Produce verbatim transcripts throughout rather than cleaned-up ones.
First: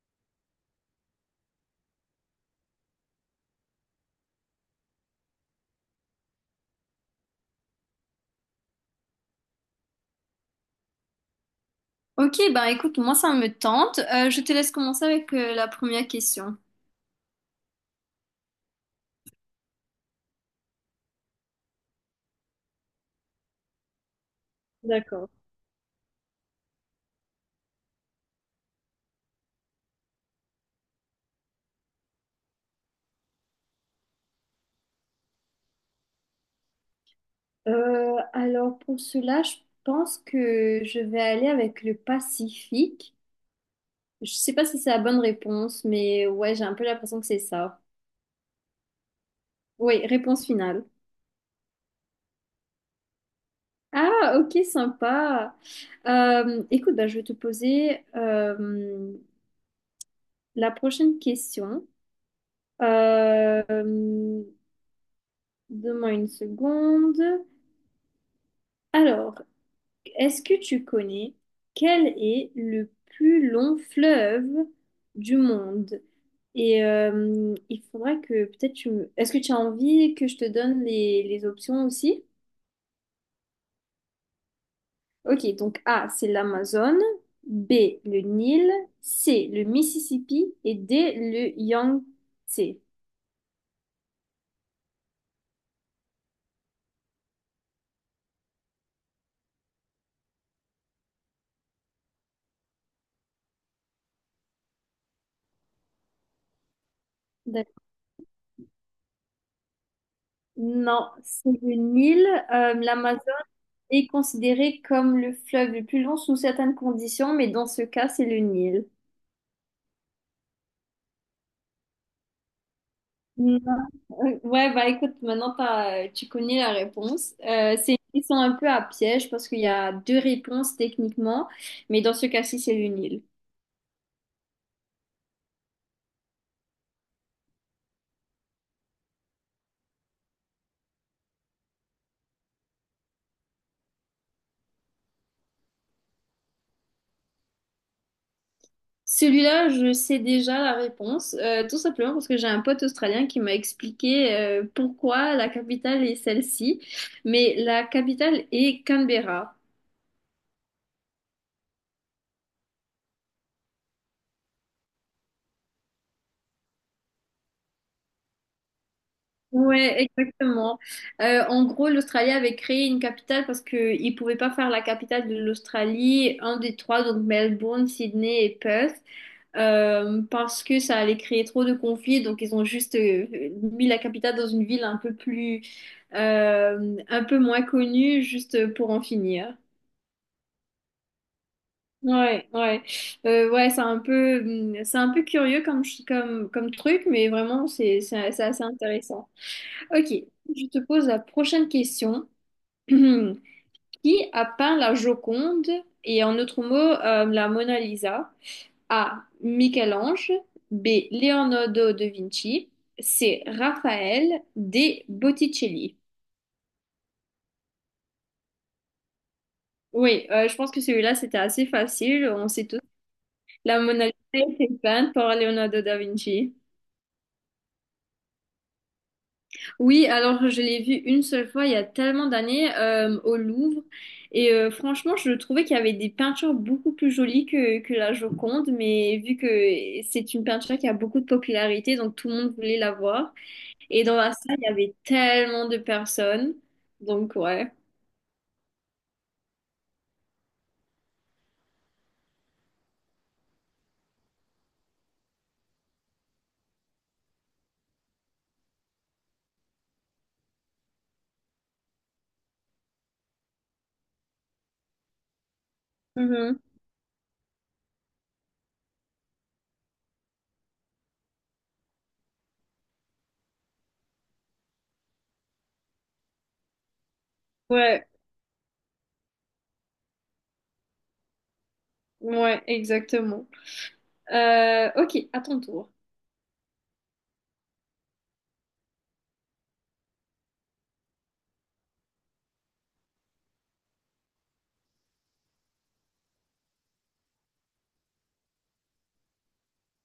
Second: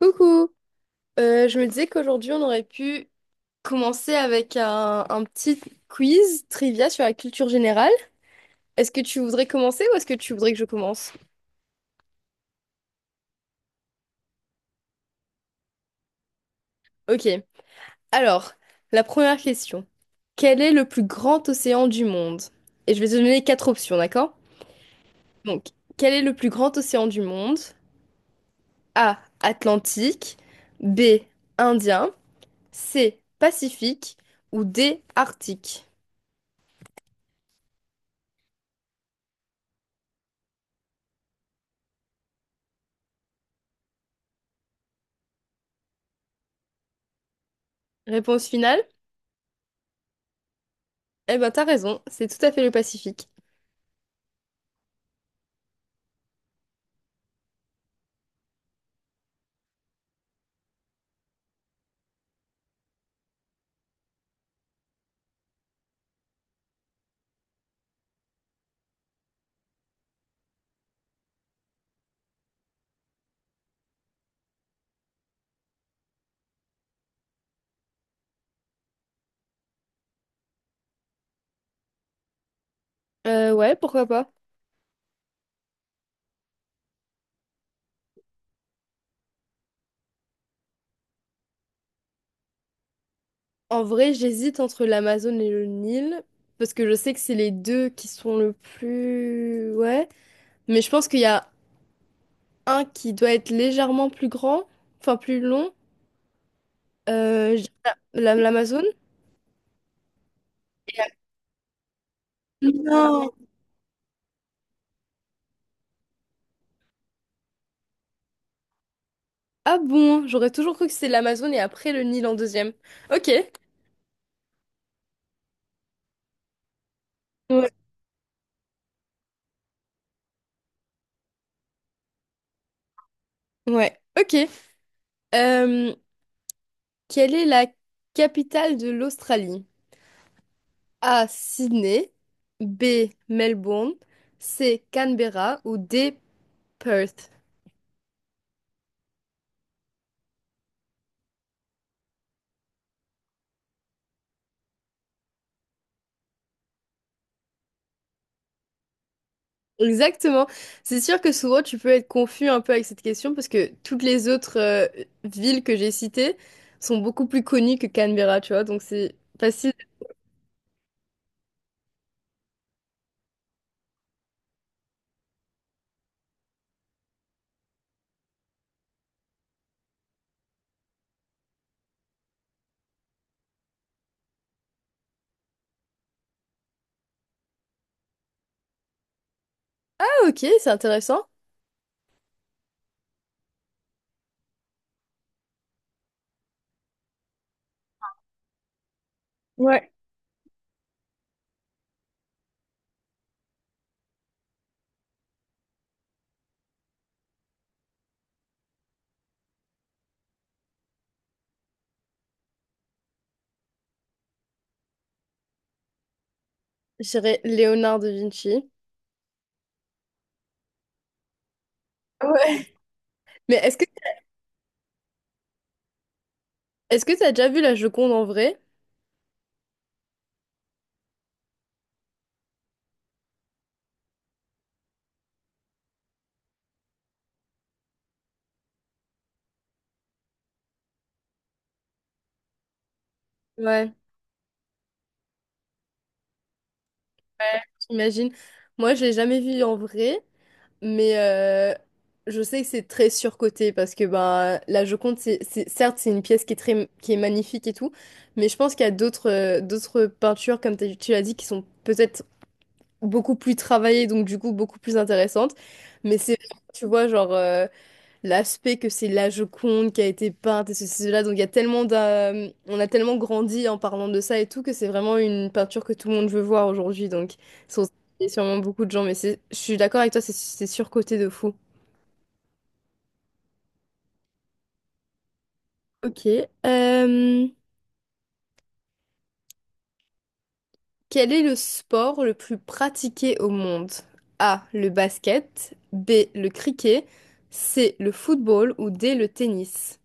Coucou. Euh, je me disais qu'aujourd'hui on aurait pu commencer avec un, un petit quiz trivia sur la culture générale. Est-ce que tu voudrais commencer ou est-ce que tu voudrais que je commence? Ok, ben écoute, moi ça me tente. Euh, je te laisse commencer avec euh, la première question. Ok, alors, la première question. Quel est le plus grand océan du monde? Et je vais te donner quatre options, d'accord? D'accord. Donc, quel est le plus grand océan du monde? A. Atlantique, B. Indien, C. Pacifique ou D. Arctique. Euh, alors pour cela, je pense que je vais aller avec le Pacifique. Je sais pas si c'est la bonne réponse, mais ouais, j'ai un peu l'impression que c'est ça. Réponse finale? Oui, réponse finale. Eh ben, t'as raison, c'est tout à fait le Pacifique. Ah, ok, sympa. Euh, écoute, bah, je vais te poser euh, la prochaine question. Euh, donne-moi une seconde. Alors, est-ce que tu connais quel est le plus long fleuve du monde? Et euh, il faudrait que peut-être tu me... est-ce que tu as envie que je te donne les, les options aussi? Euh, ouais, pourquoi pas. Ok, donc A, c'est l'Amazone, B, le Nil, C, le Mississippi et D, le Yangtze. En vrai, j'hésite entre l'Amazone et le Nil, parce que je sais que c'est les deux qui sont le plus... Ouais, mais je pense qu'il y a un qui doit être légèrement plus grand, enfin plus long, euh, je- D'ac- la- l'Amazone. Et Non, la- c'est le Nil. Euh, l'Amazone Non. est considéré comme le fleuve le plus long sous certaines conditions, mais dans ce cas, c'est le Nil. Ah bon, j'aurais toujours cru que c'était l'Amazone et après le Nil en deuxième. Ok. Ouais, bah écoute, maintenant t'as- euh, tu connais la réponse. Ouais. Euh, c'est une question un peu à piège parce qu'il y a deux réponses techniquement, mais dans ce cas-ci, c'est le Nil. Ouais, ok. Euh, quelle est la capitale de l'Australie? A. Sydney. B. Melbourne. C. Canberra. Ou D. Perth. Celui-là, je sais déjà la réponse, euh, tout simplement parce que j'ai un pote australien qui m'a expliqué euh, pourquoi la capitale est celle-ci, mais la capitale est Canberra. Exactement. C'est sûr que souvent tu peux être confus un peu avec cette question parce que toutes les autres euh, villes que j'ai citées sont beaucoup plus connues que Canberra, tu vois. Donc c'est facile. Ouais, exactement. Euh, en gros, l'Australie avait créé une capitale parce qu'ils ne pouvaient pas faire la capitale de l'Australie, un des trois, donc Melbourne, Sydney et Perth. euh, parce que ça allait créer trop de conflits. Donc, ils ont juste euh, mis la capitale dans une ville un peu plus, euh, un peu moins connue, juste pour en finir. Ah ok, c'est intéressant. Ouais, ouais, Euh, ouais, c'est un peu, hum, c'est un peu curieux comme, ch- comme, comme truc, mais vraiment, c'est, c'est, c'est assez intéressant. Ouais. Ok, je te pose la prochaine question. Qui a peint la Joconde et en autre mot, euh, la Mona Lisa? A. Michel-Ange. B. Leonardo da Vinci. C. Raphaël. D. Botticelli. J'irais Léonard de Vinci. Oui, euh, je pense que celui-là, c'était assez facile. On Ouais. sait tous. Mais est-ce La que Mona Lisa a peinte par Leonardo da Vinci. Est-ce que t'as déjà vu la Joconde en vrai? Oui, alors je l'ai vu une seule fois il y a tellement d'années euh, au Louvre. Et euh, franchement, je trouvais qu'il y avait des peintures beaucoup plus jolies que, que la Joconde. Mais vu que c'est une peinture qui a beaucoup de popularité, donc tout le monde voulait la voir. Ouais, Et dans la salle, il y avait tellement de personnes. Donc, ouais. j'imagine. Moi, je l'ai jamais vue en vrai, mais euh, je sais que c'est très surcoté parce que ben la Joconde, c'est, c'est- certes, c'est une pièce qui est très, qui est magnifique et tout, mais je pense qu'il y a d'autres euh, d'autres peintures, comme t'as- tu l'as dit, qui sont peut-être beaucoup plus travaillées, donc du coup beaucoup plus intéressantes. Mais c'est, Mhm. tu vois, genre. Euh, l'aspect que c'est la Joconde qui a été peinte et ceci, cela. Donc il y a tellement d'a- On a tellement grandi en parlant de ça et tout que c'est vraiment une peinture que tout le monde veut voir aujourd'hui. Donc sur- Ouais, il y a sûrement beaucoup de gens, mais c'est, je suis d'accord avec toi, c'est c'est surcoté de fou. ouais, exactement. Euh, ok, à ton tour. Ok. euh, quel est le sport le plus pratiqué au monde? A. Le basket. B. Le cricket. C. Le football. Ou D. Le tennis.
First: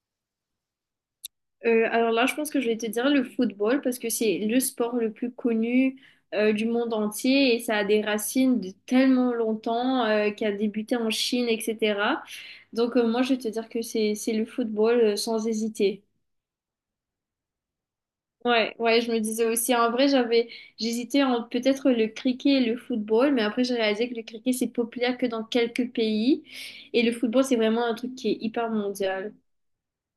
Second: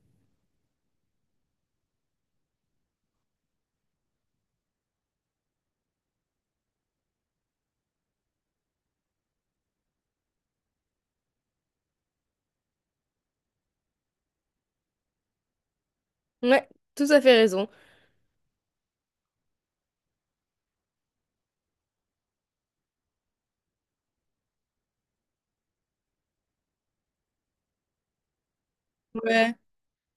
Euh, alors là, je pense que je vais te dire le football parce que c'est le sport le plus connu euh, du monde entier et ça a des racines de tellement longtemps euh, qui a débuté en Chine, et cétéra. Donc, euh, moi, je vais te dire que c'est c'est le football euh, sans hésiter. Ouais, tout à fait raison. Ouais, ouais, je me disais aussi, en vrai, j'avais, j'hésitais entre peut-être le cricket et le football, mais après j'ai réalisé que le cricket c'est populaire que dans quelques pays et le football c'est vraiment un truc qui est hyper mondial. Ouais.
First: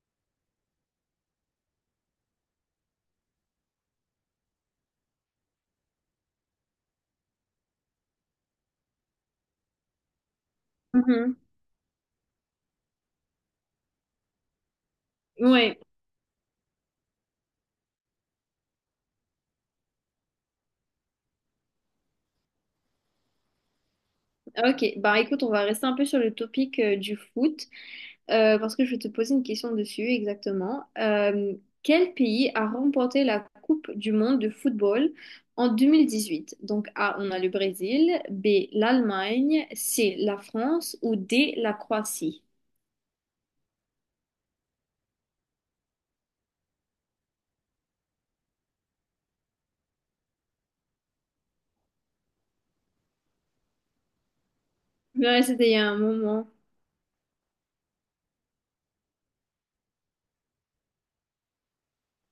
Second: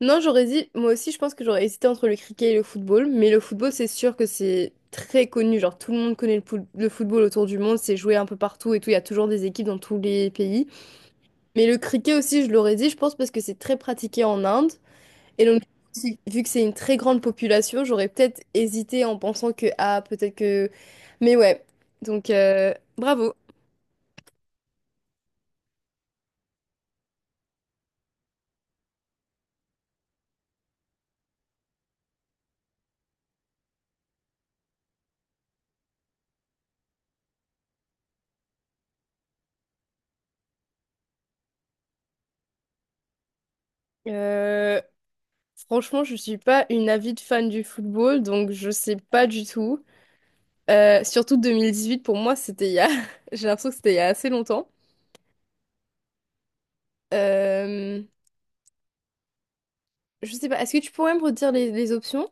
Non, j'aurais dit, moi aussi, je pense que j'aurais hésité entre le cricket et le football, mais le football, c'est sûr que c'est très connu. Genre, tout le monde connaît le, poul- le football autour du monde, c'est joué un peu partout et tout. Il y a toujours des équipes dans tous les pays. Mhm. Mais le cricket aussi, je l'aurais dit, je pense, parce que c'est très pratiqué en Inde. Et donc, Ouais, si- vu que c'est une très grande population, j'aurais peut-être hésité en pensant que, ah, peut-être que. Mais ouais, donc, euh, bravo. ok. Bah écoute, on va rester un peu sur le topic euh, du foot euh, parce que je vais te poser une question dessus exactement. Euh, quel pays a remporté la Coupe du monde de football en deux mille dix-huit? Donc A, on a le Brésil, B, l'Allemagne, C, la France ou D, la Croatie? Euh, franchement, je suis pas une avide fan du football, donc je sais pas du tout. Euh, surtout deux mille dix-huit, pour moi, c'était il y a... J'ai l'impression que c'était il y a assez longtemps. Ouais, c'était il y a un moment. Euh, je sais pas, est-ce que tu pourrais me redire les, les options?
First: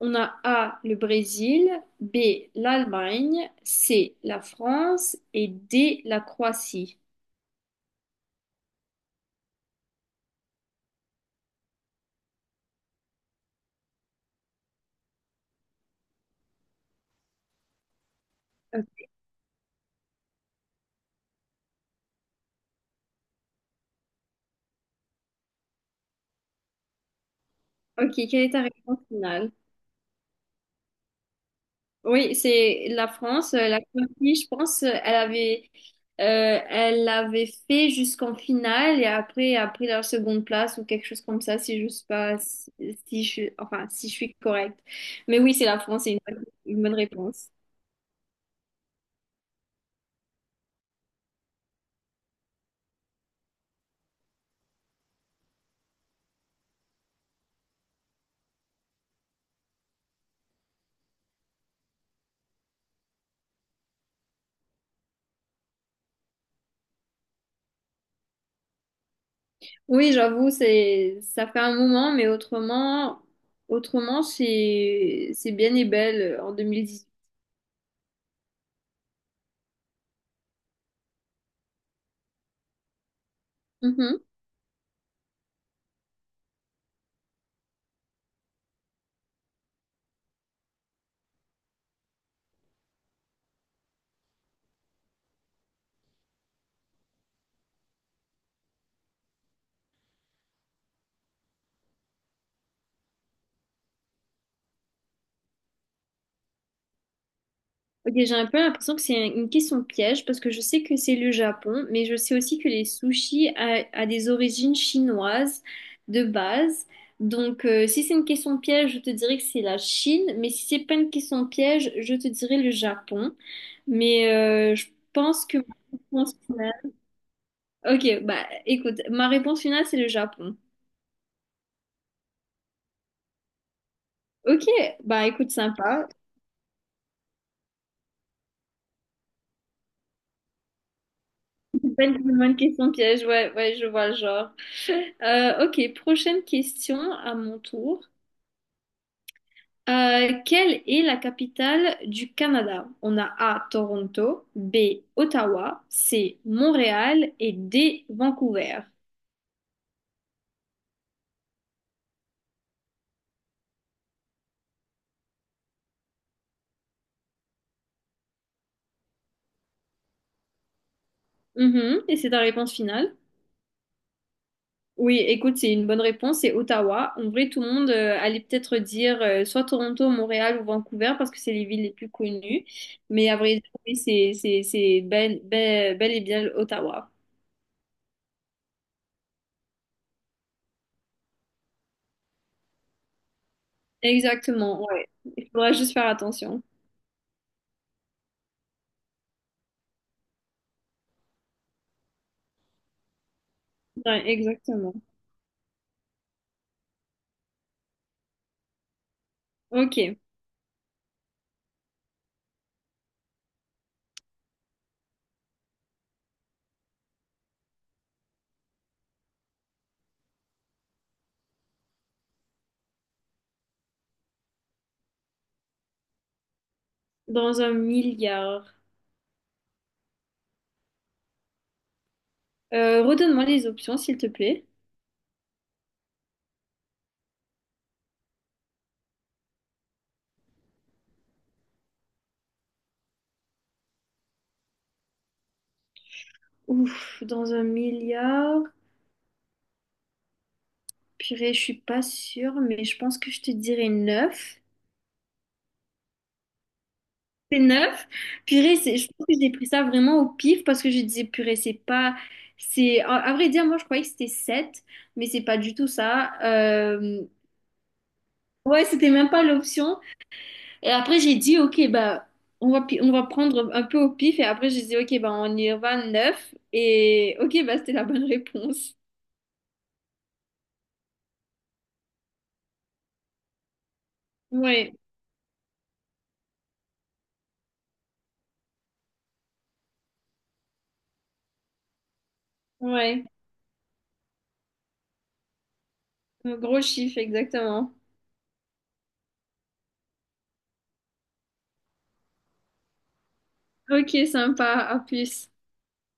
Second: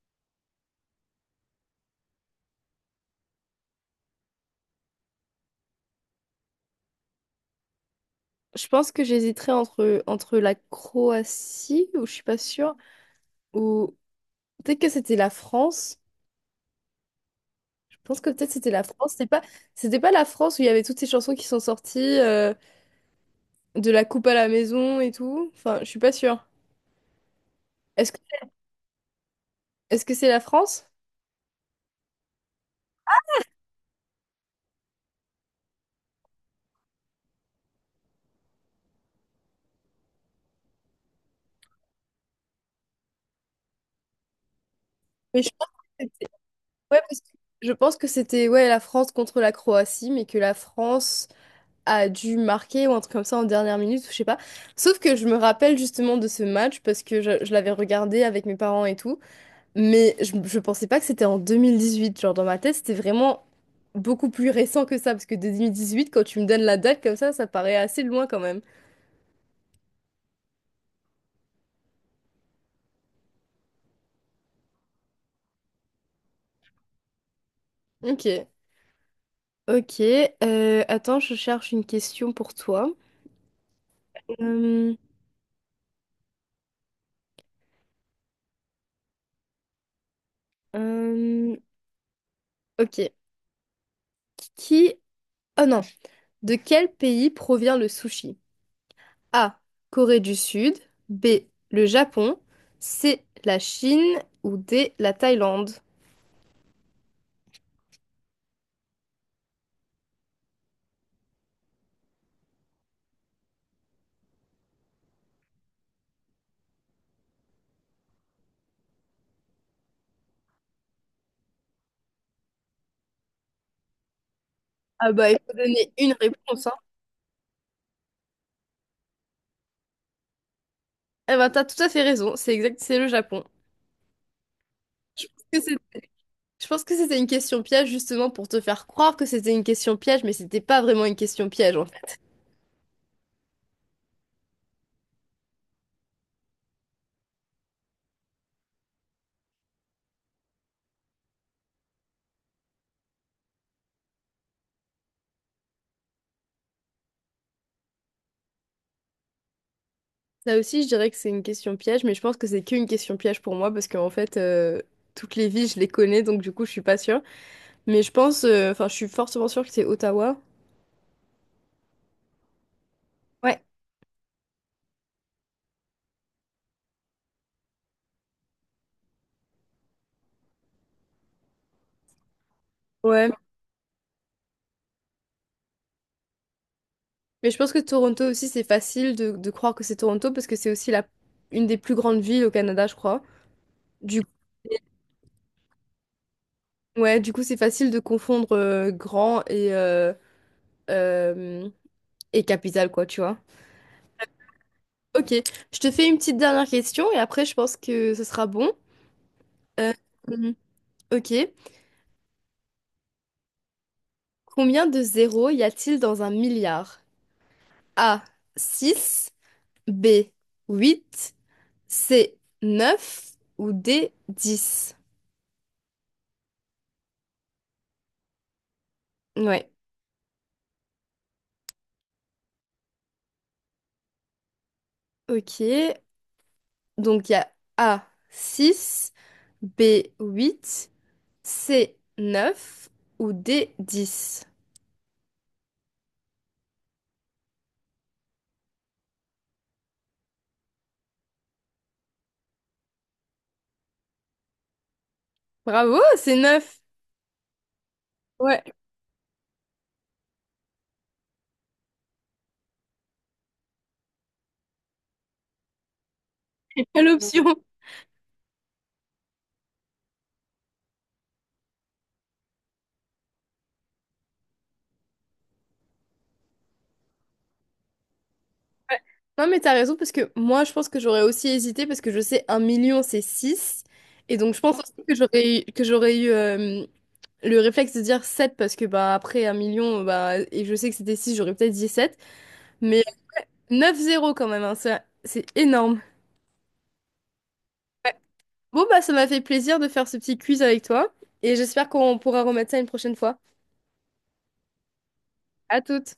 On a A, le Brésil, B, l'Allemagne, C, la France et D, la Croatie. Je pense que j'hésiterais entre, entre la Croatie, ou je suis pas sûre, ou peut-être que c'était la France. Je pense que peut-être c'était la Euh, France. C'était pas, c'était pas la France où il y avait toutes ces chansons qui sont sorties, euh, de la coupe à la maison et tout. Enfin, je suis pas sûre. Est-ce Ok, que, quelle est ta réponse finale? Est-ce que c'est la France? Oui, c'est la France. Euh, La Croatie, je pense, euh, elle avait, euh, elle l'avait fait jusqu'en finale et après a pris leur seconde place ou quelque chose comme ça, si je suis pas, si, si je, suis- enfin, si je suis correcte. Mais Mais je oui, c'est pense la que France, c'est une c'était- bonne une bonne ouais, parce que réponse. je pense que c'était ouais, la France contre la Croatie, mais que la France a dû marquer ou un truc comme ça en dernière minute, ou je sais pas. Sauf que je me rappelle justement de ce match parce que je, je l'avais regardé avec mes parents et tout, mais je, je pensais pas que c'était en deux mille dix-huit. Genre dans ma tête, c'était vraiment beaucoup plus récent que ça parce que deux mille dix-huit, quand tu me donnes la date comme ça, ça paraît assez loin quand même. Oui, j'avoue, c'est ça fait un moment, mais autrement, autrement, c'est c'est bien et belle euh, en deux mille dix-huit. Ok. Ok, euh, attends, je cherche une question pour toi. Mhm. Euh, euh, ok. Qui... Oh non. De quel pays provient le sushi? A. Corée du Sud. B. Le Japon. C. La Chine. Ou D. La Thaïlande. Ok, j'ai un peu l'impression que c'est un- une question piège parce que je sais que c'est le Japon, mais je sais aussi que les sushis a, a des origines chinoises de base. Donc, euh, si c'est une question piège, je te dirais que c'est la Chine, mais si c'est pas une question piège, je te dirais le Japon. Mais euh, je Ah bah, il pense faut que ma donner une réponse réponse, hein. finale- Ok, bah écoute, ma réponse finale, c'est le Japon. Eh ben, t'as tout à fait raison. C'est exact, c'est le Japon. Ok, Je bah pense écoute, que c'est- sympa. je pense que c'était une question piège, justement, pour te faire croire que c'était une question piège, mais c'était pas vraiment une question piège, en Une Bonne, fait. une bonne question piège, ouais, ouais, je vois le genre. Euh, ok, prochaine question à mon tour. Euh, quelle est la capitale du Canada? On a A, Toronto, B, Ottawa, C, Montréal et D, Vancouver. Là aussi, je dirais que c'est une question piège, mais je pense que c'est qu'une question piège pour moi, parce qu'en fait, euh, toutes les villes, je les connais, donc du coup, je suis pas sûre. Mais je pense, euh, enfin, je suis fortement sûre que c'est Ottawa. Mhm, et c'est ta réponse finale? Ouais. Oui, écoute, c'est une bonne réponse, c'est Ottawa. En vrai, tout le monde euh, allait peut-être dire euh, soit Toronto, Montréal ou Vancouver parce que c'est les villes les plus connues. Mais Ouais. à vrai dire, oui, c'est c'est- c'est bel, bel, bel et bien Ottawa. Mais je pense que Toronto aussi, c'est facile de, de croire que c'est Toronto parce que c'est aussi la, une des plus grandes villes au Canada, je crois. Du Exactement, ouais. Il faudra juste faire attention. ouais, du coup, c'est facile de confondre euh, grand et, euh, euh, et capitale, quoi, tu vois. Ouais, exactement. Ok, je te fais une petite dernière question et après, je pense que ce sera bon. Euh, Ok, mhm. Ok, combien de zéros y a-t-il dans un milliard? A, six, B, huit, C, neuf ou D, dix. dans un milliard. Ouais, Euh, redonne-moi les options, s'il te plaît. ok. Donc il y a A six, B huit, C neuf ou D dix. Ouf, dans un milliard. Purée, je suis pas sûre, mais je pense que je te dirais neuf. Bravo, c'est neuf. C'est neuf. Ouais, Purée, c'est, je pense que j'ai pris ça vraiment au pif parce que je disais, purée, c'est pas. C'est, à à vrai dire, moi, je croyais que c'était sept mais c'est pas du tout ça. quelle Euh, option? ouais, c'était même pas l'option. Et après, j'ai dit, OK, bah, on va, pi- on va prendre un peu au pif. Et après, j'ai dit, OK, bah, on y va neuf. Et OK, bah, c'était la bonne réponse. Non mais t'as raison parce que moi je pense que j'aurais aussi hésité parce que je sais un million c'est six et donc je pense Ouais, aussi que j'aurais eu, que j'aurais eu euh, le réflexe de dire sept parce que bah après un million bah et je sais que c'était six j'aurais peut-être dit sept mais ouais. neuf zéro quand même hein, ça, c'est énorme. Un gros chiffre, exactement. Bon, bah, ça m'a fait plaisir de faire ce petit quiz avec toi et j'espère qu'on pourra remettre ça une prochaine fois. OK, sympa. À plus. À toutes!